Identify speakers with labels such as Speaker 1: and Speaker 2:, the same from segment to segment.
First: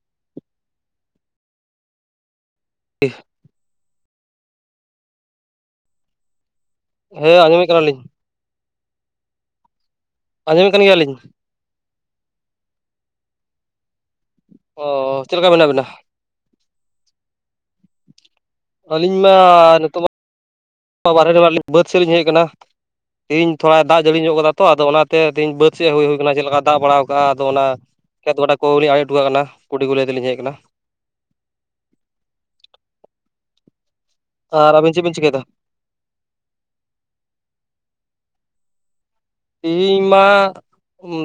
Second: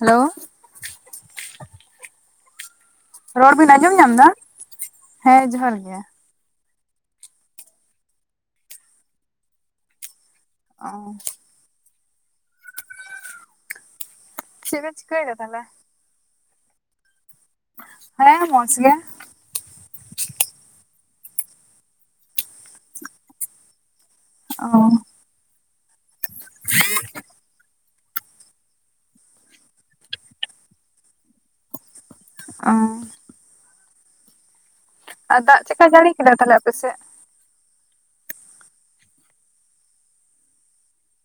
Speaker 1: Hello
Speaker 2: [unintelligible]
Speaker 1: ᱨᱚᱲ ᱵᱤᱱ ᱟᱸᱡᱚᱢ ᱧᱟᱢ ᱮᱫᱟ ᱦᱮᱸ ᱡᱚᱦᱟᱨ ᱜᱮ
Speaker 2: ᱦᱮᱸ ᱟᱸᱡᱚᱢᱮᱫ ᱠᱟᱱᱟᱞᱤᱧ ᱟᱸᱡᱚᱢᱮᱫ ᱠᱟᱱ
Speaker 1: ᱚ
Speaker 2: ᱜᱮᱭᱟᱞᱤᱧ
Speaker 1: ᱪᱮᱫ
Speaker 2: ᱚ
Speaker 1: ᱮᱢ ᱪᱤᱠᱟᱹᱭᱮᱫ
Speaker 2: ᱪᱮᱫ ᱞᱮᱠᱟ
Speaker 1: ᱛᱟᱦᱚᱞᱮ?
Speaker 2: ᱢᱮᱱᱟᱜ ᱵᱤᱱᱟ
Speaker 1: ᱦᱮᱸ ᱢᱚᱡᱽ
Speaker 2: ᱟᱹᱞᱤᱧ ᱢᱟ ᱱᱤᱛᱚᱜ ᱢᱟ ᱵᱟᱨᱦᱮ ᱨᱮ ᱢᱮᱜᱞᱤᱧ ᱵᱟᱹᱫᱽ ᱥᱮᱫ ᱞᱤᱧ ᱦᱮᱡ ᱟᱠᱟᱱᱟ ᱛᱮᱦᱧ ᱛᱷᱚᱲᱟ ᱫᱟᱜ ᱡᱟᱹᱲᱤ ᱧᱚᱜ ᱟᱠᱟᱫᱟ ᱛᱚ
Speaker 1: ᱚ
Speaker 2: ᱟᱫᱚ ᱚᱱᱟᱛᱮ ᱛᱮᱦᱤᱧ ᱵᱟᱹᱫᱽ ᱥᱮᱡ ᱦᱩᱭᱟᱱᱟ ᱪᱮᱫ ᱞᱮᱠᱟ ᱫᱟᱜ ᱵᱟᱲᱟ ᱠᱟᱜᱼᱟ ᱟᱫᱚ ᱚᱱᱟ ᱠᱷᱮᱛ ᱜᱚᱰᱟ ᱠᱚᱞᱤᱧ ᱟᱲᱮ ᱦᱚᱴᱚ ᱠᱟᱜ ᱠᱟᱱᱟ ᱠᱩᱲᱤ ᱠᱚ ᱞᱟᱹᱭ ᱛᱮᱞᱤᱧ ᱦᱮᱡ ᱟᱠᱟᱱᱟ
Speaker 1: ᱚ
Speaker 2: ᱟᱨᱸ ᱟᱵᱤᱧ ᱪᱮᱵᱮᱱ ᱪᱤᱠᱟᱹ
Speaker 1: ᱟᱨ ᱫᱟᱜ ᱪᱮᱠᱟ ᱡᱟᱹᱲᱤ ᱠᱮᱫᱟ ᱛᱟᱦᱚᱞᱮ ᱟᱯᱮᱥᱮᱫ?
Speaker 2: ᱛᱤᱦᱤᱧ ᱢᱟ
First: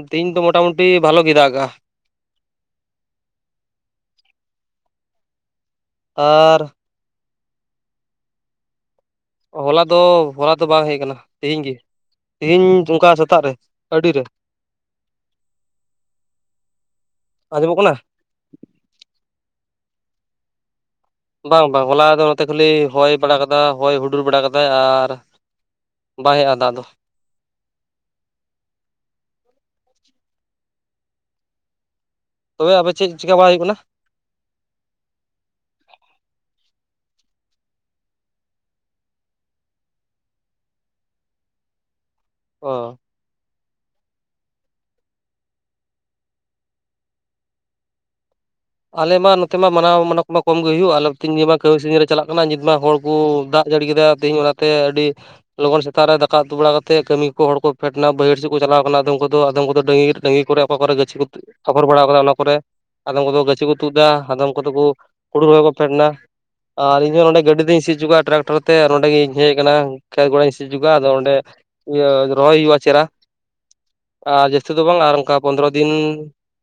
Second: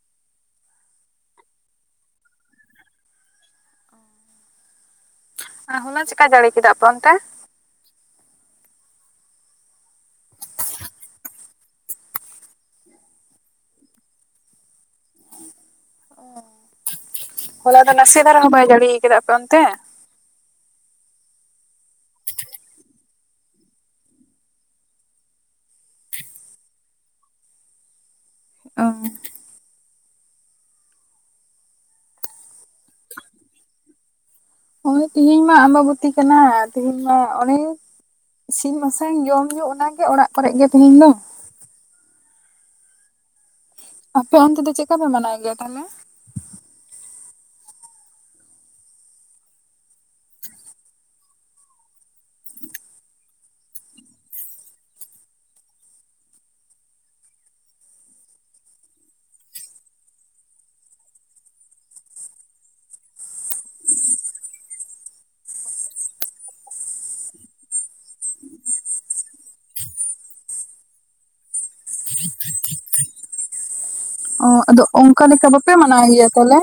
Speaker 2: ᱛᱮᱦᱤᱧ ᱫᱚ ᱢᱚᱴᱟᱢᱩᱴᱤ ᱵᱷᱟᱞᱚ ᱜᱮ ᱫᱟᱜ ᱠᱮᱫᱟ
Speaker 1: ᱦᱚᱞᱟ ᱪᱮᱠᱟᱭ ᱡᱟᱹᱲᱤ
Speaker 2: ᱟᱨ
Speaker 1: ᱠᱮᱫᱟ ᱟᱯᱮᱚᱱᱛᱮ?
Speaker 2: ᱦᱚᱞᱟ ᱫᱚ ᱦᱚᱞᱟ ᱫᱚ ᱵᱟᱝ ᱦᱮᱡ ᱠᱟᱱᱟ ᱛᱮᱦᱤᱧ ᱜᱮ ᱛᱤᱦᱤᱧ ᱚᱱᱠᱟ ᱥᱮᱛᱟᱜ ᱨᱮ ᱟᱹᱲᱤᱨᱮ
Speaker 1: [inaudible]
Speaker 2: ᱟᱸᱡᱚᱢᱚᱜ
Speaker 1: ᱦᱚᱞᱟ ᱫᱚ
Speaker 2: ᱠᱟᱱᱟ
Speaker 1: ᱱᱟᱥᱮ ᱫᱷᱟᱨᱟ ᱦᱚᱸ ᱵᱟᱭ ᱡᱟᱹᱲᱤ ᱟᱠᱟᱫᱟ ᱟᱯᱮ ᱚᱱᱛᱮ
Speaker 2: ᱵᱟᱝ ᱵᱟᱝ ᱦᱚᱞᱟ ᱫᱚ ᱱᱚᱛᱮ ᱠᱷᱟᱹᱞᱤ ᱦᱚᱭ ᱵᱟᱲᱟ ᱠᱟᱫᱟ ᱦᱚᱭ ᱦᱩᱰᱩᱨ ᱵᱟᱲᱟ ᱠᱟᱫᱟᱭ ᱟᱨ ᱵᱟᱭ [unintelligible] ᱫᱟᱜ ᱫᱚ
Speaker 1: ᱚ
Speaker 2: ᱛᱚᱵᱮ ᱟᱫᱚ ᱪᱮᱫ ᱪᱤᱠᱟ ᱵᱟᱲᱟᱭ ᱦᱩᱭᱩᱜ ᱠᱟᱱᱟ?
Speaker 1: ᱦᱚᱭ ᱛᱤᱦᱮᱧ ᱢᱟ ᱟᱢᱵᱟᱵᱚᱛᱤ ᱠᱟᱱᱟ ᱛᱤᱦᱮᱧ ᱢᱟ ᱚᱱᱮ ᱾ ᱤᱥᱤᱱ ᱵᱟᱥᱟᱝ ᱡᱚᱢ ᱧᱩ ᱚᱱᱟᱜᱮ ᱚᱲᱟᱜ ᱠᱚᱨᱮᱜ ᱜᱮ ᱛᱮᱦᱮᱤᱧ ᱫᱚ
Speaker 2: ᱚᱸ
Speaker 1: ᱟᱯᱮ ᱚᱱᱛᱮ ᱫᱚ ᱪᱮᱫᱠᱟ ᱯᱮ ᱢᱟᱱᱟᱣ ᱜᱮᱭᱟ ᱛᱟᱦᱚᱞᱮ?
Speaker 2: ᱟᱞᱮ ᱢᱟ ᱱᱚᱛᱮ ᱢᱟ ᱜᱚᱢᱦᱟ ᱢᱟᱱᱟᱣ ᱠᱚᱢᱟ ᱠᱚᱢ ᱦᱩᱭᱩᱜᱼᱟ ᱟᱞᱮ ᱱᱤᱭᱟᱹ ᱢᱟ ᱠᱟᱹᱢᱤ ᱥᱟᱹᱨᱫᱤ ᱨᱮ ᱪᱟᱞᱟᱜ ᱠᱟᱱᱟ ᱱᱤᱛ ᱢᱟ ᱦᱚᱲ ᱠᱚ ᱫᱟᱜ ᱡᱟᱹᱲᱤ ᱠᱮᱫᱟ ᱾ ᱛᱮᱦᱤᱧ ᱚᱱᱟᱛᱮ ᱟᱹᱰᱤ ᱞᱚᱜᱚᱱ ᱥᱮᱛᱟᱜ ᱨᱮ ᱫᱟᱠᱟ ᱩᱛᱩ ᱵᱟᱲᱟ ᱠᱟᱛᱮᱮᱫ ᱠᱟᱹᱢᱤ ᱠᱚ ᱦᱚᱲ ᱠᱚ ᱯᱷᱮᱰ ᱮᱱᱟ ᱵᱟᱹᱭᱦᱟᱹᱲ ᱥᱮᱫ ᱠᱚ ᱪᱟᱞᱟᱣ ᱠᱟᱱᱟ ᱟᱫᱚᱢ ᱠᱚᱫᱚ ᱟᱫᱚᱢ ᱠᱚᱫᱚ ᱰ ᱰᱟᱹᱦᱤ ᱠᱚᱨᱮ ᱚᱠᱟ ᱠᱚᱨᱮ ᱜᱟᱹᱪᱷᱤ ᱠᱚ ᱟᱯᱷᱚᱨ ᱵᱟᱲᱟ ᱟᱠᱟᱫᱟ ᱚᱱᱟ ᱠᱚᱨᱮ ᱟᱫᱚᱢ ᱠᱚᱫᱚ ᱠᱚ ᱛᱩᱫ ᱮᱫᱟ ᱟᱫᱚᱢ ᱠᱚᱫᱚ ᱠᱚ ᱦᱩᱰᱩ ᱨᱚᱦᱚᱭ ᱠᱚ ᱯᱷᱮᱰ ᱮᱱᱟ ᱟᱨ ᱤᱧ ᱫᱚ ᱱᱚᱰᱮ ᱜᱟᱹᱰᱤ ᱛᱤᱧ ᱥᱤ ᱦᱚᱪᱚ ᱠᱚᱣᱟ ᱴᱨᱟᱠᱴᱚᱨ ᱛᱮ ᱟᱨ ᱱᱚᱰᱮᱤᱧ ᱦᱮᱡ ᱟᱠᱟᱱᱟ᱾ ᱠᱷᱮᱛ ᱤᱧ ᱥᱤᱡᱩᱜᱼᱟ ᱟᱫᱚ ᱚᱸᱰᱮ ᱤᱭᱟᱹ ᱨᱚᱦᱚᱭ ᱦᱩᱭᱩᱜᱼᱟ ᱾
Speaker 1: ᱚ ᱟᱫᱚ ᱚᱱᱠᱟ ᱞᱮᱠᱟ ᱵᱟᱯᱮ ᱢᱟᱱᱟᱣ ᱜᱮᱭᱟ ᱛᱟᱦᱚᱞᱮ?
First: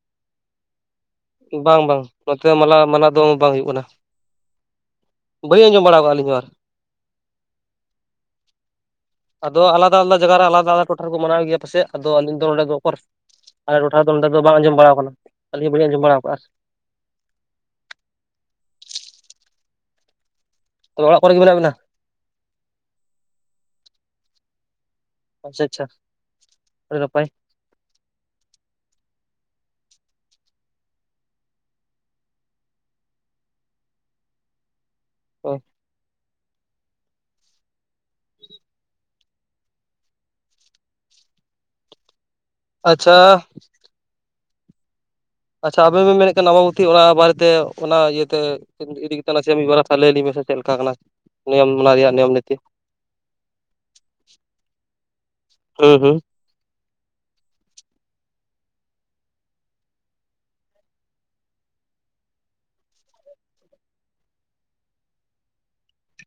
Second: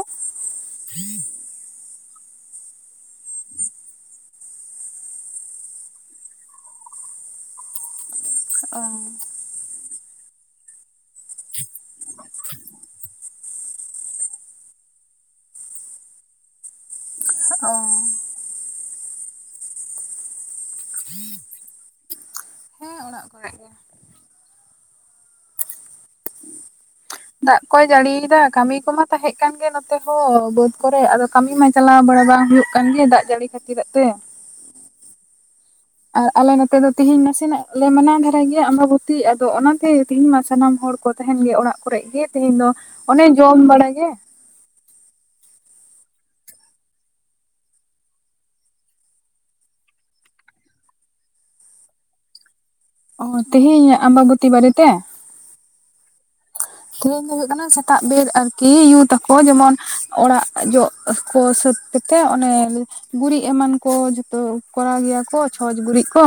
Speaker 2: ᱵᱟᱝ ᱵᱟᱝ ᱱᱚᱛᱮ ᱢᱟᱱᱟᱣ ᱫᱚ ᱵᱟᱝ ᱦᱩᱭᱩᱜᱜ ᱠᱟᱱᱟ ᱾ ᱵᱟᱹᱧ ᱟᱡᱸᱡᱚᱢ ᱵᱟᱲᱟ ᱟᱠᱟᱟᱜᱼᱫᱟ ᱤᱧᱫᱚ ᱾
Speaker 1: ᱚ
Speaker 2: ᱟᱫᱚ ᱟᱞᱟᱫᱟ ᱟᱞᱟᱫᱟ ᱡᱟᱭᱜᱟ ᱨᱮ ᱟᱞᱟᱫᱟ ᱟᱞᱟᱫᱟ ᱴᱚᱴᱷᱟ ᱨᱮᱠᱚ ᱢᱟᱱᱟᱣ ᱜᱮᱭᱟ ᱯᱟᱟᱥᱮᱡ ᱟᱫᱚ ᱟᱞᱤᱧ ᱫᱚ ᱱᱚᱰᱮ ᱫᱚ ᱚᱠᱚᱨ ᱟᱞ ᱴᱚᱴᱷᱟ ᱫᱚ ᱱᱚᱸᱰᱮ ᱫᱚ ᱵᱟᱝ ᱟᱸᱡᱚᱢ ᱵᱟᱲᱟᱟᱣ ᱟᱠᱟᱱᱟ ᱟᱹᱞᱤᱧ ᱦᱚᱸ ᱵᱞᱤᱧ ᱟᱸᱡᱚᱢ ᱵᱟᱲᱟ ᱟᱠᱟᱟᱜᱼᱟ᱾
Speaker 1: ᱚ
Speaker 2: ᱛᱚᱵᱮ ᱚᱲᱟᱜ ᱠᱚᱨᱮ ᱜᱮ ᱢᱮᱵᱟᱜ ᱵᱤᱱᱟ?
Speaker 1: ᱦᱮᱸ ᱚᱲᱟᱜ ᱠᱚᱨᱮ ᱜᱮ᱾
Speaker 2: ᱟᱪᱪᱷᱟ ᱟᱪᱪᱷᱟ ᱟᱲᱟᱭ ᱱᱟᱯᱟᱭ᱾
Speaker 1: ᱫᱟᱜ ᱠᱚᱭ ᱡᱟᱹᱲᱤᱭᱮᱫᱟ ᱠᱟᱹᱢᱤ ᱠᱚᱢᱟ ᱛᱟᱦᱮᱸ ᱠᱟᱱ ᱜᱮ ᱱᱚᱛᱮ ᱦᱚᱸ ᱵᱟᱹᱫ ᱠᱚᱨᱮ ᱟᱫᱚ ᱠᱟᱹᱢᱤ ᱢᱟ᱾ ᱪᱟᱞᱟᱣ ᱵᱟᱲᱟ ᱵᱟᱝ ᱦᱩᱭᱩᱜ ᱠᱟᱱ ᱜᱮ ᱫᱟᱜ ᱡᱟᱹᱲᱤ ᱠᱷᱟᱹᱛᱤᱨ ᱛᱮ᱾
Speaker 2: ᱚ
Speaker 1: ᱟᱨ ᱟᱞᱮ ᱱᱚᱛᱮ ᱫᱚ ᱛᱮᱦᱮᱧ ᱱᱟᱥᱮᱱᱟᱜ ᱞᱮ ᱢᱟᱱᱟᱣ ᱫᱷᱟᱨᱟᱭᱟ ᱜᱮᱭᱟ ᱟᱢᱵᱟᱵᱚᱛᱤ ᱟᱫᱚ ᱚᱱᱟᱛᱮ ᱛᱮᱦᱮᱧ ᱢᱟ ᱥᱟᱱᱟᱢ ᱦᱚᱲ ᱠᱚ ᱛᱟᱦᱮᱱ ᱜᱮ ᱚᱲᱟᱜ ᱠᱚᱨᱮ ᱜᱮ ᱛᱮᱦᱮᱧ ᱫᱚ
Speaker 2: ᱟᱪᱪᱷᱟ
Speaker 1: ᱚᱱᱮ ᱡᱚᱢ ᱵᱟᱲᱟᱜ ᱜᱮ᱾
Speaker 2: ᱟᱪᱪᱷᱟ ᱟᱵᱮᱱ ᱵᱮᱱ ᱢᱮᱱᱮᱫ ᱠᱟᱱᱟ ᱱᱟᱵᱟᱵᱚᱛᱤ ᱚᱱᱟ ᱵᱟᱨᱮᱛᱮ ᱚᱱᱟ ᱤᱭᱟᱹᱛᱮ ᱤᱫᱤ ᱠᱟᱛᱮ ᱥᱮ ᱢᱤᱫ ᱵᱟᱨ ᱞᱟᱹᱭ ᱞᱧ ᱢᱮᱥᱮ ᱪᱮᱫ ᱞᱮᱠᱟ ᱠᱟᱱᱟ ᱱᱤᱭᱚᱢ ᱚᱱᱟ ᱨᱮᱭᱟᱜ ᱱᱤᱭᱚᱢ ᱱᱤᱛᱤ᱾
Speaker 1: ᱚ ᱛᱮᱦᱮᱧ ᱟᱢᱵᱟᱵᱚᱛᱤ ᱵᱟᱨᱮᱛᱮ?
Speaker 2: ᱦᱩᱸ ᱦᱩᱸ
Speaker 1: ᱛᱮᱦᱤᱧ ᱫᱚ ᱦᱩᱭᱩᱜ ᱠᱟᱱᱟ ᱥᱮᱛᱟᱜ ᱨᱮ ᱭᱩ ᱛᱟᱠᱚ ᱡᱮᱢᱚᱱ ᱚᱲᱟᱜ ᱡᱚ ᱜᱚ ᱥᱟᱹᱛᱛᱮ᱾ ᱛᱮ ᱚᱱᱮ ᱜᱩᱨᱤᱡ ᱮᱢᱟᱱ ᱠᱚ ᱡᱚᱛᱚ ᱠᱚᱨᱟᱣ ᱜᱮᱭᱟ ᱠᱚ ᱪᱷᱚᱸᱪ ᱜᱩᱨᱤᱡ ᱠᱚ᱾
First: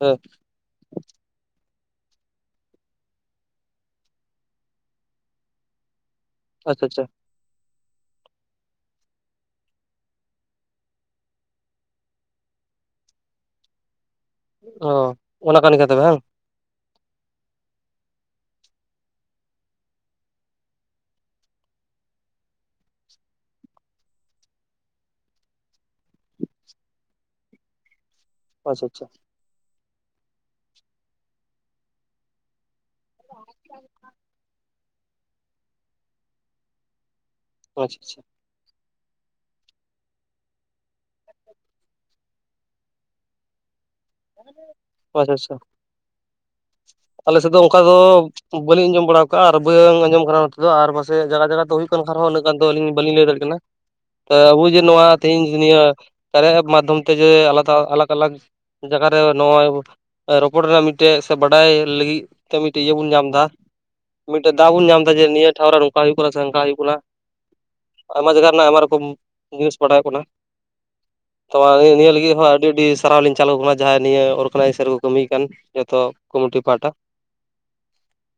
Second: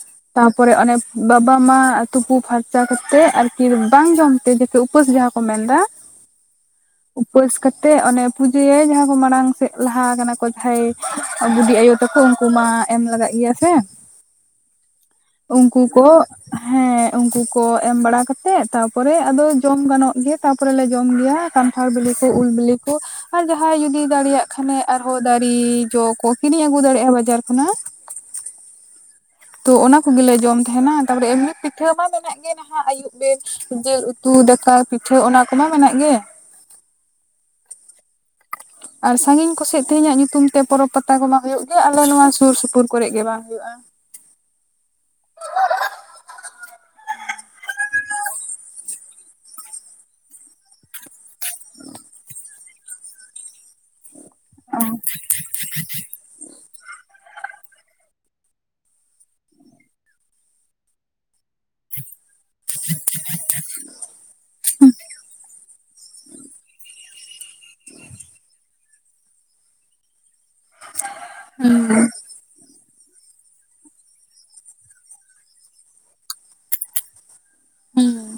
Speaker 2: ᱚᱦ
Speaker 1: ᱛᱟᱯᱚᱨᱮ ᱚᱱᱮ ᱵᱟᱵᱟ ᱢᱟ ᱛᱩᱯᱩ ᱯᱷᱟᱨᱪᱟ ᱠᱟᱛᱮᱮᱫ ᱟᱨᱠᱤ ᱵᱟᱝ ᱡᱚᱢ ᱛᱮ ᱩᱯᱟᱹᱥ ᱡᱟᱦᱟᱸ᱾ ᱠᱚ ᱢᱮᱱᱫᱟ
Speaker 2: ᱚᱡ ᱪᱚᱪᱚ
Speaker 1: ᱩᱯᱟᱹᱥ ᱠᱟᱛᱮᱜ ᱚᱱᱮ ᱯᱩᱡᱟᱹᱭᱟᱭ ᱡᱟᱦᱟᱸ ᱠᱚ ᱢᱟᱲᱟᱝ ᱥᱮᱫ ᱞᱟᱦᱟ ᱠᱟᱱᱟ ᱠᱚ ᱡᱟᱦᱟᱸᱭ ᱵᱩᱰᱰᱤ ᱟᱭᱳ ᱛᱠᱷᱚᱡ ᱩᱱᱠᱩ ᱢᱟ ᱮᱢ ᱞᱟᱜᱟᱜ ᱜᱮᱭᱟ ᱥᱮ᱾
Speaker 2: ᱚ ᱚᱱᱟ ᱠᱟᱱ
Speaker 1: ᱩᱱᱠᱩ
Speaker 2: ᱜᱮᱭᱟ ᱛᱚᱵᱮ
Speaker 1: ᱠᱚ
Speaker 2: [inaudible]
Speaker 1: ᱩᱝᱠᱩ ᱠᱚ ᱮᱢ ᱵᱟᱲᱟ ᱠᱟᱛᱮᱫ ᱛᱟᱯᱚᱨᱮ ᱟᱫᱚ ᱡᱚᱢ ᱜᱟᱱᱚᱜ ᱜᱮ ᱛᱟᱯᱚᱨᱮᱞᱮ ᱡᱚᱢ ᱜᱮᱭᱟ ᱠᱟᱱᱴᱷᱟᱲ ᱵᱤᱞᱤ ᱠᱚ ᱩᱞ ᱵᱤᱞᱤ ᱠᱚ ᱟᱨ ᱡᱟᱦᱟᱸᱭ ᱡᱩᱫᱤ ᱫᱟᱲᱮᱭᱟᱜ ᱠᱷᱟᱱᱮ ᱟᱨᱦᱚᱸ ᱫᱟᱨᱤ ᱡᱚ ᱠᱚ ᱠᱤᱨᱤᱧ ᱟᱹᱜᱩ ᱫᱟᱲᱮᱭᱟᱜᱼᱟ ᱵᱟᱡᱟᱨ ᱠᱷᱚᱱᱟᱜ
Speaker 2: ᱟᱪᱪᱷᱟ ᱟᱪᱷᱟ
Speaker 1: ᱛᱚ ᱚᱱᱟ ᱠᱚᱜᱮᱞᱮ ᱡᱚᱢ ᱛᱷᱟᱦᱮᱸᱱᱟ ᱛᱟᱯᱚᱨᱮ ᱮᱢᱱᱤ ᱯᱤᱴᱷᱟᱹ ᱢᱟ ᱢᱮᱱᱟᱜ ᱜᱮ [inaudible] ᱟᱭᱩᱵ ᱵᱮᱨ ᱡᱤᱞ ᱩᱛᱩ ᱫᱟᱠᱟ ᱯᱤᱴᱷᱟᱹ ᱚᱱᱟ ᱠᱚᱢᱟ ᱢᱮᱱᱟᱜ ᱜᱮ᱾
Speaker 2: ᱚ ᱟᱪᱷᱟ ᱪᱷᱟ
Speaker 1: ᱟᱨ ᱥᱟᱺᱜᱤᱧ ᱠᱚᱥᱮᱡ ᱛᱮᱦᱮᱧᱟᱜ ᱧᱩᱛᱩᱢ ᱛᱮ ᱯᱚᱨᱚᱵᱽ ᱯᱟᱛᱟ ᱠᱚ ᱵᱟᱝ ᱦᱩᱭᱩᱜ ᱜᱮᱭᱟ ᱟᱞᱮ ᱱᱚᱣᱟ ᱥᱩᱨ ᱥᱩᱯᱩᱨ ᱠᱚᱨᱮᱜ ᱜᱮ ᱵᱟᱝ ᱦᱩᱭᱩᱜᱼᱟ᱾
Speaker 2: [unintelligible] ᱟᱞᱮ ᱥᱮᱫ ᱫᱚ ᱚᱱᱠᱟ ᱫᱚ ᱵᱟᱹᱞᱤᱧ ᱟᱸᱡᱚᱢ ᱵᱟᱲᱟ ᱟᱠᱟᱜᱼᱟ ᱟᱨ ᱵᱟᱹᱝ ᱟᱸᱡᱚᱢ [unintelligible] ᱪᱮᱜ ᱡᱟᱜᱟ ᱡᱟᱜᱟ ᱛᱮ ᱦᱩᱭᱩᱜ ᱠᱟᱱ ᱠᱷᱟᱨᱚᱱ ᱩᱱᱟᱹᱜ ᱜᱟᱱ ᱫᱚ ᱟᱞᱤᱧ ᱵᱟᱞᱤᱧ ᱞᱟᱹᱭ ᱫᱟᱲᱤᱜ ᱠᱟᱱᱟ ᱛᱚ ᱟᱵᱩ ᱡᱮ ᱱᱚᱣᱟ ᱛᱮᱦᱤᱧ ᱱᱤᱭᱟᱹ [unintelligible] ᱢᱟᱫᱽᱫᱷᱚᱢ ᱛᱮ ᱡᱮ ᱟᱞᱟᱫᱷᱟ ᱟᱞᱟᱜ ᱟᱞᱟᱜᱽ ᱡᱟᱜᱟ ᱨᱮ ᱱᱚᱜᱚᱭ ᱨᱚᱯᱚᱲ ᱨᱮᱭᱟᱜ ᱢᱤᱫᱴᱮᱡ ᱥᱮ ᱵᱟᱰᱟᱭ᱾ ᱞᱟᱹᱜᱤᱫ ᱛᱮ ᱢᱤᱫᱴᱤᱜ ᱤᱭᱟᱹ ᱵᱚᱱ ᱧᱟᱢ ᱫᱟ ᱢᱤᱫᱴᱮᱡ ᱫᱟᱣ ᱵᱚᱱ ᱧᱟᱢ ᱫᱟ ᱡᱮ ᱱᱤᱭᱟᱹ ᱴᱷᱟᱶ ᱨᱮ ᱠᱟ ᱦᱩᱭᱩᱜ ᱠᱟᱱᱟ ᱪᱷᱮ ᱚᱝᱠᱟ ᱦᱩᱭᱩᱜ ᱠᱟᱱᱟ ᱟᱭᱢᱟ ᱡᱟᱜᱟ ᱨᱮᱱᱟᱜ ᱟᱭᱢᱟ ᱨᱚᱠᱚᱢ ᱱᱤᱭᱩᱡ ᱵᱟᱰᱟᱭᱚᱜ ᱠᱟᱱᱟ [unintelligible] ᱱᱤᱭᱟᱹ ᱞᱤᱜᱤᱜ ᱦᱚᱸᱟᱹᱰᱤ ᱟᱹᱰᱤ ᱪᱟᱞᱟᱣ ᱞᱤᱧ ᱪᱟᱹᱞᱩ ᱟᱱᱟ ᱡᱟᱦᱟᱸ ᱱᱤᱭᱟᱹ [unintelligible] ᱠᱟᱹᱢᱤ ᱠᱟᱱ ᱡᱚᱛᱚ ᱠᱚᱢᱤᱩᱱᱴᱤ ᱯᱟᱦᱟᱴᱟ
Speaker 1: ᱦᱮᱸ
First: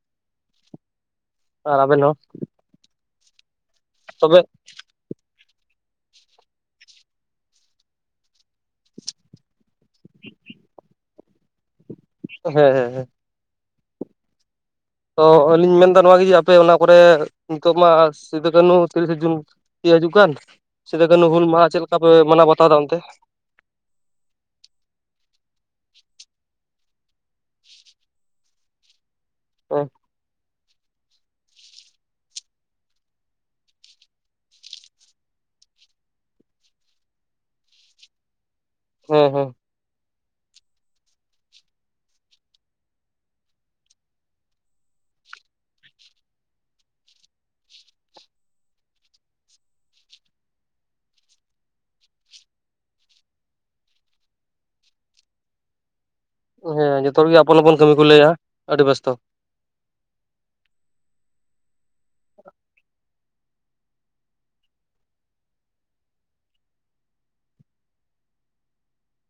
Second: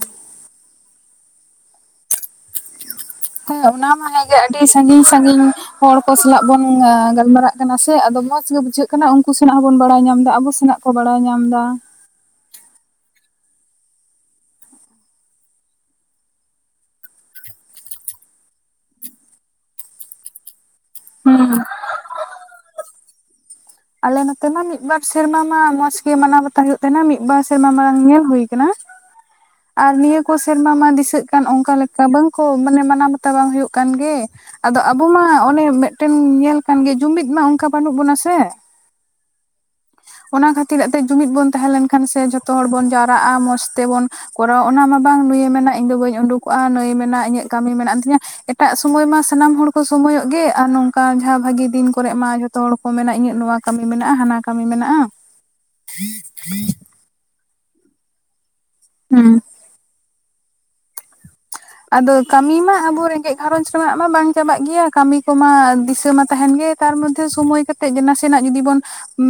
Speaker 2: ᱟᱨ ᱟᱵᱮᱱ ᱦᱚᱸ
Speaker 1: [inaudible] ᱦᱮᱸᱚᱱᱟᱢᱟ ᱦᱮᱸ ᱜᱮ
Speaker 2: ᱛᱚᱵᱮ
Speaker 1: ᱟᱹᱰᱤ ᱥᱟᱺᱜᱤᱧ ᱥᱟᱺᱜᱤᱧ ᱦᱚᱲ ᱠᱚ ᱥᱟᱞᱟᱜ ᱵᱚᱱ ᱜᱟᱞᱢᱟᱨᱟᱜ ᱠᱟᱱᱟ ᱥᱮ ᱟᱫᱚ ᱢᱚᱸᱡᱽ ᱜᱮ ᱵᱩᱡᱷᱟᱹᱜ ᱠᱟᱱᱟ ᱩᱱᱠᱩ ᱥᱮᱱᱟᱜ ᱦᱚᱸᱵᱚᱱ ᱵᱟᱲᱟᱭ ᱧᱟᱢᱫᱟ ᱟᱵᱚ ᱥᱮᱱᱟᱜ ᱠᱚ ᱵᱟᱲᱟᱭ ᱧᱟᱢ ᱮᱫᱟ
Speaker 2: ᱦᱮᱸ ᱦᱮᱸ ᱦᱮᱸ ᱛᱚ ᱟᱞᱤᱧ ᱢᱮᱱᱫᱟ ᱱᱚᱣᱟ ᱡᱩᱫᱤ ᱟᱯᱮ ᱚᱱᱟ ᱠᱚᱨᱮ ᱱᱤᱛᱚᱜ ᱢᱟ ᱥᱤᱫᱩ ᱠᱟᱹᱱᱦᱩ ᱛᱤᱨᱤᱥᱮ ᱡᱩᱱ ᱤᱭᱟ. ᱦᱟᱡᱩᱜ ᱠᱟᱱ ᱥᱤᱫᱩ ᱠᱟᱹᱱᱦᱩ ᱦᱩᱞ ᱢᱟᱦᱟᱸ ᱪᱮᱫ ᱞᱮᱠᱟ ᱯᱮ ᱢᱟᱱᱟᱣ ᱵᱟᱛᱟᱣ ᱮᱫᱟ ᱚᱱᱛᱮ
Speaker 1: ᱟᱞᱮ ᱱᱚᱛᱮ ᱢᱟ ᱢᱤᱫ ᱵᱟᱨ ᱥᱮᱨᱢᱟ ᱢᱟ ᱢᱚᱸᱡᱽ ᱜᱮ ᱢᱟᱱᱟᱣ ᱵᱟᱛᱟᱣ ᱦᱩᱭᱩᱜ ᱛᱟᱦᱮᱸᱱᱟ ᱢᱤᱫ ᱵᱟᱨ ᱥᱮᱨᱢᱟ ᱢᱟᱲᱟᱝ ᱧᱮᱞ ᱦᱩᱭ ᱠᱟᱱᱟ
Speaker 2: ᱦᱮᱸ
Speaker 1: ᱟᱨ ᱱᱤᱭᱟᱹ ᱠᱚ ᱥᱮᱨᱢᱟ ᱢᱟ ᱫᱤᱥᱟᱹᱜ ᱠᱟᱱ ᱚᱝᱠᱟ ᱞᱮᱠᱟ ᱵᱟᱝᱠᱚ ᱢᱟᱱᱮ ᱢᱟᱱᱟᱣ ᱵᱟᱛᱟᱣ ᱵᱟᱝ ᱦᱩᱭᱩᱜ ᱠᱟᱱ ᱜᱮ ᱟᱫᱚ ᱟᱵᱚ ᱢᱟ ᱚᱱᱮ ᱢᱤᱫᱴᱮᱱ ᱧᱮᱞ ᱠᱟᱱᱜᱮ ᱡᱩᱢᱤᱫ ᱢᱟ ᱚᱝᱠᱟ ᱵᱟᱹᱱᱩᱜ ᱵᱚᱱᱟ ᱥᱮ
Speaker 2: ᱦᱮᱸ ᱦᱮᱸ
Speaker 1: ᱚᱱᱟ ᱠᱷᱟᱹᱛᱤᱨ ᱟᱛᱮᱜ ᱡᱩᱢᱤᱫ ᱵᱚᱱ ᱛᱟᱦᱮᱸ ᱞᱮᱱᱠᱷᱟᱱ ᱥᱮ ᱡᱷᱚᱛᱚ ᱦᱚᱲ ᱵᱚᱱ ᱡᱟᱣᱨᱟᱜᱼᱟ ᱢᱚᱸᱡᱽ ᱛᱮᱵᱚᱱ ᱠᱚᱨᱟᱣ ᱚᱱᱟ ᱢᱟ ᱵᱟᱝ ᱱᱩᱭᱮ ᱢᱮᱱᱟ ᱤᱧ ᱫᱚ ᱵᱟᱹᱧ ᱩᱰᱩᱠᱚᱜᱼᱟ ᱱᱩᱭᱮ ᱢᱮᱱᱟ ᱤᱧᱟᱹᱜ ᱠᱟᱹᱢᱤ ᱢᱮᱱᱟᱜ ᱟᱱ ᱛᱤᱧᱟᱹ ᱮᱴᱟᱜ ᱥᱚᱢᱚᱭ ᱢᱟ ᱥᱟᱱᱟᱢ ᱦᱚᱲ ᱠᱚ ᱥᱚᱢᱚᱭᱚᱜ ᱜᱮ ᱟᱨ ᱱᱚᱝᱠᱟ ᱡᱟᱦᱟᱸ ᱵᱷᱟᱜᱤ ᱫᱤᱱ ᱠᱚᱨᱮᱜ ᱢᱟ ᱡᱷᱚᱛ ᱡᱚᱛᱚ ᱦᱚᱲ ᱠᱚ ᱢᱮᱱᱟ ᱤᱧᱟᱹᱜ ᱱᱚᱣᱟ ᱠᱟᱹᱢᱤ ᱢᱮᱱᱟᱜᱼᱟ ᱦᱟᱸᱱᱟ ᱠᱟᱹᱢᱤ ᱢᱮᱱᱟᱜ [inaudible]
Speaker 2: ᱦᱮᱸ ᱡᱚᱛᱚ ᱜᱮ ᱟᱯᱚᱱ ᱟᱯᱚᱱ ᱠᱟᱹᱢᱤ ᱠᱚ ᱞᱟᱹᱭᱟ ᱟᱹᱰᱤ ᱵᱮᱥᱛᱚ
Speaker 1: ᱦᱩᱸ
Speaker 2: [inaudible]
Speaker 1: ᱟᱫᱚ ᱠᱟᱹᱢᱤ ᱢᱟ ᱟᱵᱚ ᱨᱮᱸᱜᱮᱡ ᱜᱷᱟᱨᱚᱸᱡᱽ ᱨᱮᱱᱟᱜ ᱢᱟ ᱵᱟᱝ ᱪᱟᱵᱟᱜ ᱜᱮᱭᱟ ᱠᱟᱹᱢᱤ ᱠᱚᱢᱟ ᱫᱤᱥᱟᱹ ᱢᱟ ᱛᱟᱦᱮᱱ ᱜᱮ ᱛᱟᱨ ᱢᱚᱫᱽᱫᱷᱮ ᱥᱚᱢᱚᱭ ᱠᱟᱛᱮᱜ ᱜᱮ ᱱᱟᱥᱮᱱᱟᱜ ᱡᱩᱫᱤ ᱵᱚᱱ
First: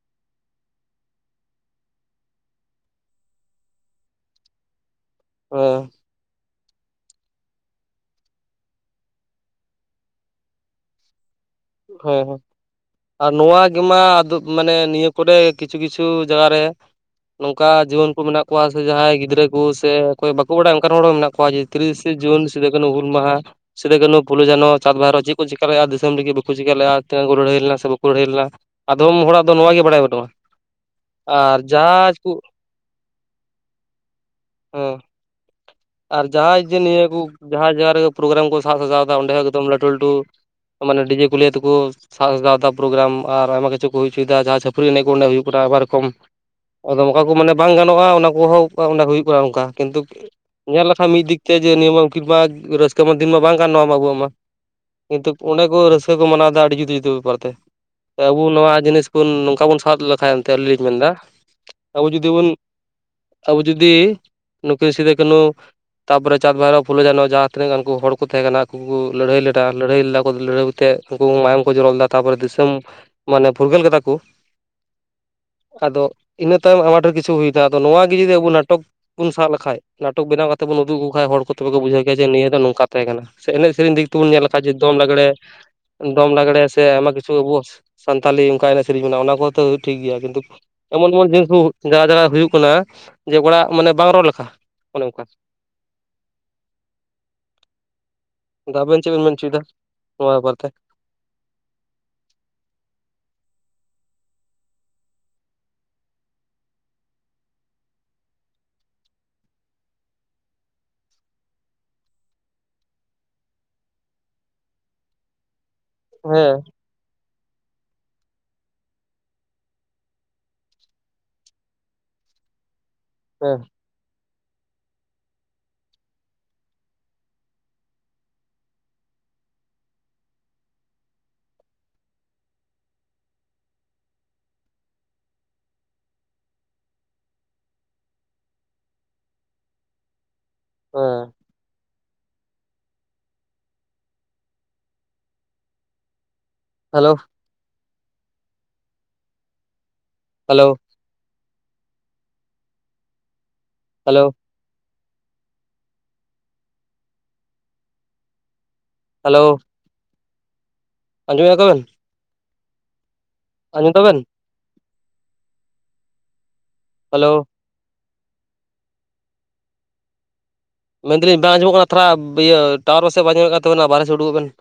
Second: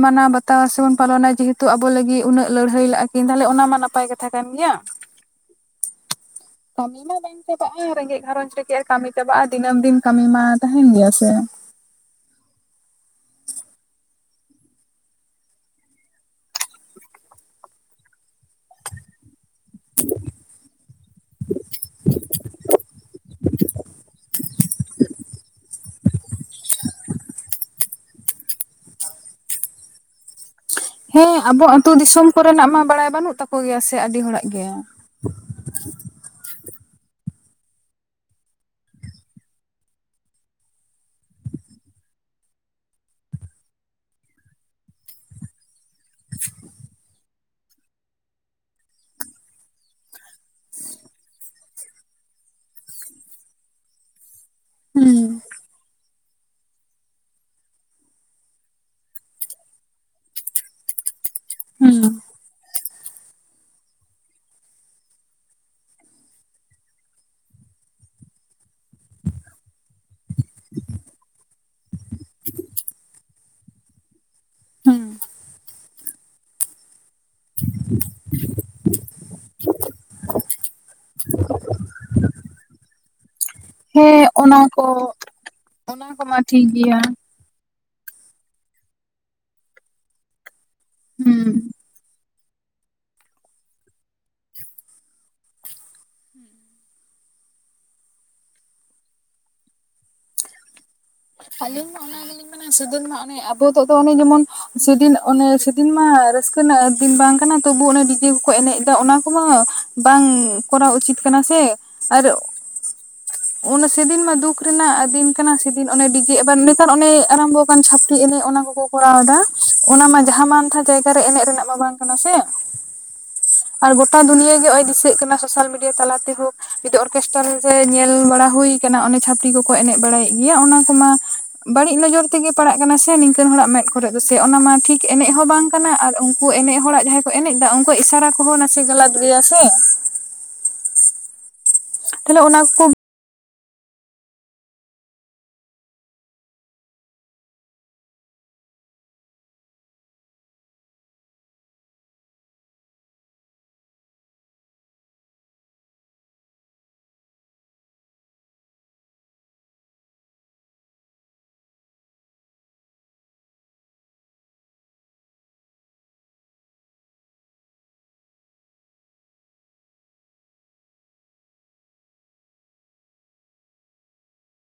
Speaker 1: ᱢᱟᱱᱟᱣ ᱵᱟᱛᱟᱣ ᱥᱮᱵᱚᱱ ᱯᱟᱞᱚᱱᱟ ᱡᱮᱦᱮᱛᱩ ᱟᱵᱚ ᱞᱟᱹᱜᱤᱫ ᱩᱱᱟᱹᱜ ᱞᱟᱹᱲᱦᱟᱹᱭ ᱞᱟᱜᱼᱟ ᱠᱤᱱ ᱛᱟᱦᱚᱞᱮ ᱚᱱᱟ ᱢᱟ ᱱᱟᱯᱟᱭ ᱠᱟᱛᱷᱟ ᱠᱟᱱ ᱜᱮᱸᱭᱟ
Speaker 2: ᱚᱭ
Speaker 1: ᱠᱟᱹᱢᱤ ᱢᱟ ᱵᱟᱝ ᱪᱟᱵᱟᱜᱼᱟ ᱨᱮᱸᱜᱮᱡ ᱜᱷᱟᱨᱚᱸᱧᱡᱽ ᱨᱮ ᱪᱮᱜ ᱠᱟᱹᱢᱤ ᱪᱟᱵᱟᱜᱼᱟ ᱫᱤᱱᱟᱹᱢ ᱫᱤᱱ ᱠᱟᱹᱢᱤ ᱢᱟ ᱛᱟᱦᱮᱸᱱ ᱜᱮᱭᱟ ᱥᱮ
Speaker 2: ᱦᱮᱸ ᱦᱮᱸ ᱟᱨ ᱱᱚᱣᱟ ᱜᱮᱢᱟ ᱟᱫᱩ ᱢᱟᱱᱮ ᱱᱤᱭᱟᱹ ᱠᱚᱨᱮ ᱠᱤᱪᱷᱩ ᱠᱤᱪᱷᱩ ᱡᱟᱭᱜᱟ ᱨᱮ ᱱᱚᱝᱠᱟ ᱡᱤᱣᱟᱹᱱ ᱠᱚ ᱢᱮᱱᱟᱜ ᱠᱚᱣᱟ ᱥᱮ ᱡᱟᱦᱟᱸᱭ ᱜᱤᱫᱽᱨᱟᱹ ᱠᱚ ᱥᱮ ᱚᱠᱚᱭ ᱵᱟᱠᱚ ᱵᱟᱰᱟᱭ ᱚᱝᱠᱟᱱ ᱦᱚᱲ ᱦᱚᱸ ᱢᱮᱱᱟᱜ ᱠᱚᱣᱟ ᱛᱤᱨᱤᱥᱮ ᱡᱩᱱ ᱥᱤᱫᱩ ᱼ ᱠᱟᱹᱱᱦᱩ ᱦᱩᱞ ᱢᱟᱦᱟ ᱥᱤᱫᱟᱹ ᱠᱟᱹᱱᱦᱩ ᱯᱷᱩᱞᱚ ᱡᱷᱟᱱᱚ ᱪᱟᱸᱫᱽ ᱵᱷᱭᱨᱚ ᱪᱮᱫ ᱠᱚ ᱪᱮᱠᱟ ᱞᱮᱼᱟ ᱫᱤᱥᱚᱢ ᱞᱟᱹᱜᱤᱫ ᱵᱟᱠᱚ ᱪᱮᱠᱟ ᱞᱮᱫᱟ ᱛᱤᱱᱟᱹᱜ ᱠᱚ ᱞᱟᱹᱲᱦᱟᱭ ᱞᱟᱹᱲᱦᱟᱹᱭ ᱞᱮᱱᱟ ᱟᱫᱷᱚᱢ ᱦᱚᱲᱟᱜ ᱫᱚ ᱱᱚᱣᱟ ᱜᱮ ᱵᱟᱲᱟᱭ ᱵᱟᱱᱟᱹᱱᱩᱜ
Speaker 1: ᱦᱮᱸ ᱟᱵᱚ ᱟᱛᱩ ᱫᱤᱥᱚᱢ ᱠᱚᱨᱮᱱᱟᱜ ᱢᱟ ᱵᱟᱲᱟᱭ ᱵᱟᱹᱱᱩᱜ ᱛᱟᱠᱚ ᱜᱮᱭᱟ ᱥᱮ ᱟᱹᱰᱤ ᱦᱚᱲᱟᱜ ᱜᱮ ᱾
Speaker 2: ᱦᱮᱸ ᱟᱨ ᱡᱟᱦᱟᱸᱭ ᱡᱮ ᱱᱤᱭᱟᱹ ᱠᱚ ᱡᱟᱦᱟᱸ ᱡᱟᱭᱜᱟ ᱨᱮᱜᱮ ᱯᱨᱳᱜᱨᱟᱢ ᱠᱚ ᱥᱟᱡ ᱥᱟᱡᱟᱣ ᱮᱫᱟ ᱚᱸᱰᱮ ᱦᱚᱸ ᱮᱠᱫᱚᱢ ᱞᱟᱹᱴᱩ ᱞᱟᱹᱴᱩ ᱾ ᱢᱟᱱᱮ ᱰᱤᱡᱮ ᱠᱚ ᱞᱤᱭᱟ ᱛᱠᱚ ᱥᱟᱱᱥᱫᱟᱛᱟ ᱯᱨᱳᱜᱨᱟᱢ ᱟᱨ ᱟᱭᱢᱟ ᱠᱤᱪᱷᱩ ᱠᱚ ᱦᱩᱭ ᱚᱪᱚᱭᱮᱫᱟ ᱡᱟᱦᱟᱸᱭ ᱪᱷᱟᱹᱯᱨᱤ ᱮᱱᱮᱡ ᱠᱚ ᱚᱸᱰᱮ ᱦᱩᱭᱩᱜ ᱠᱟᱱᱟ ᱟᱭᱢᱟ ᱨᱮᱠᱚᱢ ᱾ ᱟᱫᱚ ᱚᱱᱠᱟ ᱠᱚ ᱢᱮᱱᱟ ᱵᱟᱝ ᱜᱟᱱᱚᱜᱼᱟ ᱚᱱᱟ ᱠᱚᱦᱚᱸ ᱦᱩᱭᱩᱜ ᱠᱟᱱᱟ ᱚᱱᱠᱟ ᱠᱤᱱᱛᱩ ᱾ ᱧᱮᱞ ᱞᱮᱠᱷᱟᱱ ᱢᱤᱫ ᱫᱤᱠ ᱛᱮ ᱡᱮ ᱱᱤᱭᱟᱹ ᱩᱱᱠᱤᱱ ᱢᱟ ᱨᱟᱹᱥᱠᱟᱹ ᱢᱟ ᱫᱤᱱ ᱢᱟ ᱵᱟᱝ ᱠᱟᱱ ᱱᱚᱣᱟ ᱢᱟ ᱟᱹᱵᱩᱜ ᱢᱟ ᱾ ᱠᱤᱱᱛᱩ
Speaker 1: ᱦᱩᱸ
Speaker 2: ᱚᱸᱰᱮ ᱠᱚ ᱨᱟᱹᱥᱠᱟᱹ ᱠᱚ ᱢᱟᱱᱟᱣᱫᱟ ᱟᱹᱰᱤ ᱡᱩᱫᱟᱹ ᱼ ᱡᱩᱫᱟᱹ ᱵᱮᱯᱟᱨ ᱛᱮ ᱾ ᱟᱹᱵᱩ ᱱᱚᱣᱟ ᱡᱤᱱᱤᱥ ᱵᱚᱱ ᱱᱚᱝᱠᱟ ᱵᱚᱱ ᱥᱟᱦᱫ ᱞᱮᱠᱷᱟ ᱮᱱᱛᱮ ᱟᱹᱞᱤᱧ ᱞᱤᱧ ᱢᱮᱱ ᱮᱫᱟ ᱾
Speaker 1: ᱦᱩᱸ
Speaker 2: ᱟᱵᱚ ᱡᱩᱫᱤ ᱵᱚᱱ ᱟᱵᱚ ᱡᱩᱫᱤ ᱱᱩᱠᱤᱱ ᱥᱤᱫᱟᱹ ᱠᱟᱹᱱᱦᱩ᱾ ᱛᱟᱨᱯᱚᱨᱮ ᱪᱟᱸᱫᱽ ᱵᱷᱟᱭᱨᱚᱯ ᱯᱷᱩᱞᱳ ᱡᱷᱟᱱᱚ ᱡᱟᱦᱟᱸ ᱛᱤᱱᱟᱹᱜ ᱜᱟᱱᱠᱩ ᱦᱚᱲ ᱠᱚ ᱛᱟᱦᱮᱸ ᱠᱟᱱᱟ ᱩᱱᱠᱩ ᱠᱚ ᱞᱟᱹᱲᱦᱟᱹᱭ ᱞᱮᱫᱟ ᱞᱟᱹᱲᱦᱟᱹᱭ ᱞᱮᱫᱟ ᱠᱚ ᱞᱟᱹᱲᱦᱟᱹᱭ ᱛᱮ ᱩᱱᱠᱩ ᱢᱟᱭᱟᱢ ᱠᱚ ᱡᱚᱨᱚ ᱞᱮᱫᱟ ᱛᱟᱨᱯᱚᱨᱮ ᱫᱤᱥᱚᱢ ᱢᱟᱱᱮ ᱯᱷᱩᱨᱜᱟᱹᱞ ᱠᱟᱫᱟ ᱠᱚ ᱾
Speaker 1: ᱦᱮᱸ᱾
Speaker 2: ᱟᱫᱚ ᱤᱱᱟᱹ ᱛᱟᱭᱚᱢ ᱟᱭᱢᱟ ᱰᱷᱮᱨ ᱠᱤᱪᱷᱩ ᱦᱩᱭᱱᱟ ᱟᱫᱚ ᱱᱚᱣᱟ ᱜᱮ ᱡᱩᱫᱤ ᱟᱵᱚ ᱱᱟᱴᱚᱠ ᱵᱚᱱ ᱥᱟᱵ ᱞᱮᱠᱷᱟᱡ ᱾ ᱱᱟᱴᱚᱠ ᱵᱮᱣ ᱠᱟᱛᱮᱫ ᱵᱚᱱ ᱩᱫᱩᱜ ᱟᱠᱚ ᱠᱷᱟᱱ ᱦᱚᱲ ᱠᱚ ᱛᱚᱵᱮ ᱠᱚ ᱵᱩᱡᱷᱟᱹᱣ ᱠᱮᱭᱟᱡᱮ ᱱᱤᱭᱟᱹ ᱫᱚ ᱱᱚᱝᱠᱟ ᱛᱟᱦᱮᱸ ᱠᱟᱱᱟ ᱾ ᱥᱮ ᱮᱱᱮᱡ ᱥᱮᱨᱮᱧ ᱫᱤᱠ
Speaker 1: ᱦᱮᱸ
Speaker 2: ᱛᱮᱵᱚᱱ ᱧᱮᱞ ᱞᱮᱠᱷᱟᱡ
Speaker 1: ᱚᱱᱟ
Speaker 2: ᱡᱮ
Speaker 1: ᱠᱚ
Speaker 2: ᱫᱚᱝ ᱞᱟᱜᱽᱲᱮ
Speaker 1: ᱚᱱᱟ
Speaker 2: ᱫᱚᱝ
Speaker 1: ᱠᱚᱢᱟ
Speaker 2: ᱞᱟᱜᱽᱲᱮ
Speaker 1: ᱴᱷᱤᱠ
Speaker 2: ᱥᱮ
Speaker 1: ᱜᱮᱭᱟ
Speaker 2: ᱟᱭᱢᱟ ᱠᱤᱪᱷᱩ ᱾ ᱟᱵᱚᱜ ᱥᱟᱱᱛᱟᱞᱤ ᱚᱱᱠᱟ ᱮᱱᱮᱡ ᱥᱮᱨᱮᱧ ᱢᱮᱱᱟᱜᱼᱟ ᱚᱱᱟ ᱠᱚᱦᱚᱸ ᱛᱚ ᱴᱷᱤᱠ ᱜᱮᱭᱟ ᱠᱤᱱᱛᱩ ᱾ ᱮᱢᱚᱱ ᱮᱢᱚᱱ ᱡᱤᱱᱤᱥ ᱠᱚ
Speaker 1: ᱦᱩᱸ
Speaker 2: ᱡᱟᱭᱜᱟ ᱡᱟᱭᱜᱟ ᱦᱩᱭᱩᱜ ᱠᱟᱱᱟ ᱡᱮ ᱚᱲᱟᱜ ᱢᱟᱱᱮ ᱵᱟᱝ ᱨᱚᱲ ᱞᱮᱠᱟ ᱾ ᱚᱱᱮ ᱚᱱᱠᱟ ᱟᱵᱮᱱ ᱪᱮᱫ ᱵᱮᱱ ᱢᱮᱱ ᱚᱪᱚᱭᱮᱫᱟ ᱱᱚᱣᱟ ᱵᱮ ᱵᱟᱨ ᱛᱮ?
Speaker 1: ᱟᱹᱞᱤᱧ ᱢᱟ ᱚᱱᱟ ᱜᱮᱞᱤᱧ ᱢᱮᱱᱟ ᱥᱟᱹᱫᱟᱹᱱ ᱢᱟ ᱚᱱᱮ ᱟᱵᱚ ᱛᱚᱜ ᱫᱚ ᱡᱮᱢᱚᱱ ᱥᱮᱫᱤᱱ ᱚᱱᱮ ᱥᱮᱫᱤᱱ ᱢᱟ ᱨᱟᱹᱥᱠᱟᱹ ᱨᱮᱱᱟᱜ ᱫᱤᱱ ᱵᱟᱝ ᱠᱟᱱᱟ ᱛᱚᱵᱩ ᱚᱱᱮ ᱰᱤᱡᱮ ᱠᱚᱠᱚ ᱮᱱᱮᱡ ᱫᱟ ᱚᱱᱟ ᱠᱚᱢᱟ ᱵᱟᱝ ᱠᱚᱨᱟᱣ ᱩᱪᱤᱛ ᱠᱟᱱᱟ ᱥᱮ ᱟᱨ ᱚᱱᱟ ᱥᱮᱫᱤᱱ ᱢᱟ ᱫᱩᱠ ᱨᱮᱱᱟᱜ ᱫᱤᱱ ᱠᱟᱱᱟ ᱥᱮᱫᱤᱱ ᱚᱱᱮ ᱰᱤᱡᱮ ᱮᱵᱟᱱ
Speaker 2: ᱦᱮᱸ
Speaker 1: ᱱᱤᱛ ᱱᱮᱛᱟᱨ ᱚᱱᱮ ᱟᱨᱟᱢᱵᱷᱚ ᱟᱠᱟᱱ ᱪᱷᱟᱯᱨᱤ ᱮᱱᱮᱡ ᱚᱱᱟ ᱠᱚᱠᱚ ᱠᱚᱨᱟᱣ ᱮᱫᱟ ᱚᱱᱟ ᱢᱟ ᱡᱟᱦᱟᱸ ᱢᱟᱱᱛᱷᱟ ᱡᱟᱭᱜᱟ ᱨᱮ ᱮᱱᱮᱡ ᱨᱮᱱᱟᱜ ᱢᱟ ᱵᱟᱝ ᱚᱱᱟ ᱥᱮ
Speaker 2: ᱦᱮᱸ
Speaker 1: ᱟᱨ ᱜᱚᱴᱟ ᱫᱩᱱᱤᱭᱟᱹ ᱜᱮ ᱱᱚᱜ-ᱚᱭ ᱫᱤᱥᱟᱹᱜ ᱠᱟᱱᱟ ᱥᱳᱥᱟᱞ ᱢᱤᱰᱤᱭᱟᱹ ᱛᱟᱞᱟ ᱛᱮᱦᱚᱸ ᱡᱩᱫᱤ ᱚᱨᱠᱮᱥᱴᱟᱨ ᱥᱮ ᱧᱮᱞ ᱵᱟᱲᱟ ᱦᱩᱭ ᱚᱱᱮ ᱪᱷᱟᱹᱯᱨᱤ ᱠᱚᱠᱚ ᱮᱱᱮᱡ ᱵᱟᱲᱟᱭᱮᱫ ᱜᱮᱭᱟ ᱚᱱᱟ ᱠᱚᱢᱟ ᱾ ᱵᱟᱹᱲᱤᱡ ᱱᱚᱡᱚᱨ ᱛᱮᱜᱮ ᱯᱟᱲᱟᱜ ᱠᱟᱱᱟ ᱥᱮ ᱱᱤᱝᱠᱟᱹᱱ ᱦᱚᱲᱟᱜ ᱢᱮᱫ ᱠᱚᱨᱮᱫ ᱫᱚ ᱥᱮ ᱚᱱᱟᱢᱟ ᱴᱷᱤᱠ ᱮᱱᱮᱡ ᱦᱚᱸ ᱵᱟᱝ ᱠᱟᱱᱟ ᱟᱨ ᱩᱱᱠᱩ ᱮᱱᱮᱡ ᱦᱚᱲᱟᱜ ᱡᱟᱦᱟᱸᱭ ᱠᱚ ᱮᱱᱮᱡ ᱮᱫᱟ ᱩᱱᱠᱩᱣᱟᱜ ᱤᱥᱟᱨᱟ ᱠᱚᱦᱚᱸ ᱱᱟᱥᱮ ᱜᱟᱞᱟᱫ ᱜᱮᱭᱟ ᱥᱮ
Speaker 2: ᱦᱮᱸ
Speaker 1: ᱛᱟᱦᱚᱞᱮ ᱚᱱᱟ ᱠᱚ
Speaker 2: ᱦᱮᱞᱳ ᱦᱮᱞᱳ ᱦᱮᱞᱳ ᱦᱮᱞᱳ ᱟᱸᱡᱚᱢᱮ ᱫᱟ ᱵᱮᱱ ᱟᱡᱚᱢ ᱫᱟ ᱵᱮᱱ ᱦᱮᱞᱳ ᱢᱮᱱ ᱫᱟᱹᱞᱤᱧ ᱵᱟᱝ ᱟᱸᱡᱚᱢᱚᱜ ᱠᱟᱱᱟ ᱛᱷᱚᱲᱟ ᱤᱭᱟᱹ ᱴᱟᱣᱟᱨ ᱯᱟᱥᱮ ᱵᱟᱭ ᱧᱟᱢᱮᱠᱟᱱ ᱛᱟᱵᱮᱱᱟ ᱵᱟᱦᱨᱮ ᱥᱮᱫ ᱩᱰᱩᱠᱚᱜ ᱵᱮᱱ ᱾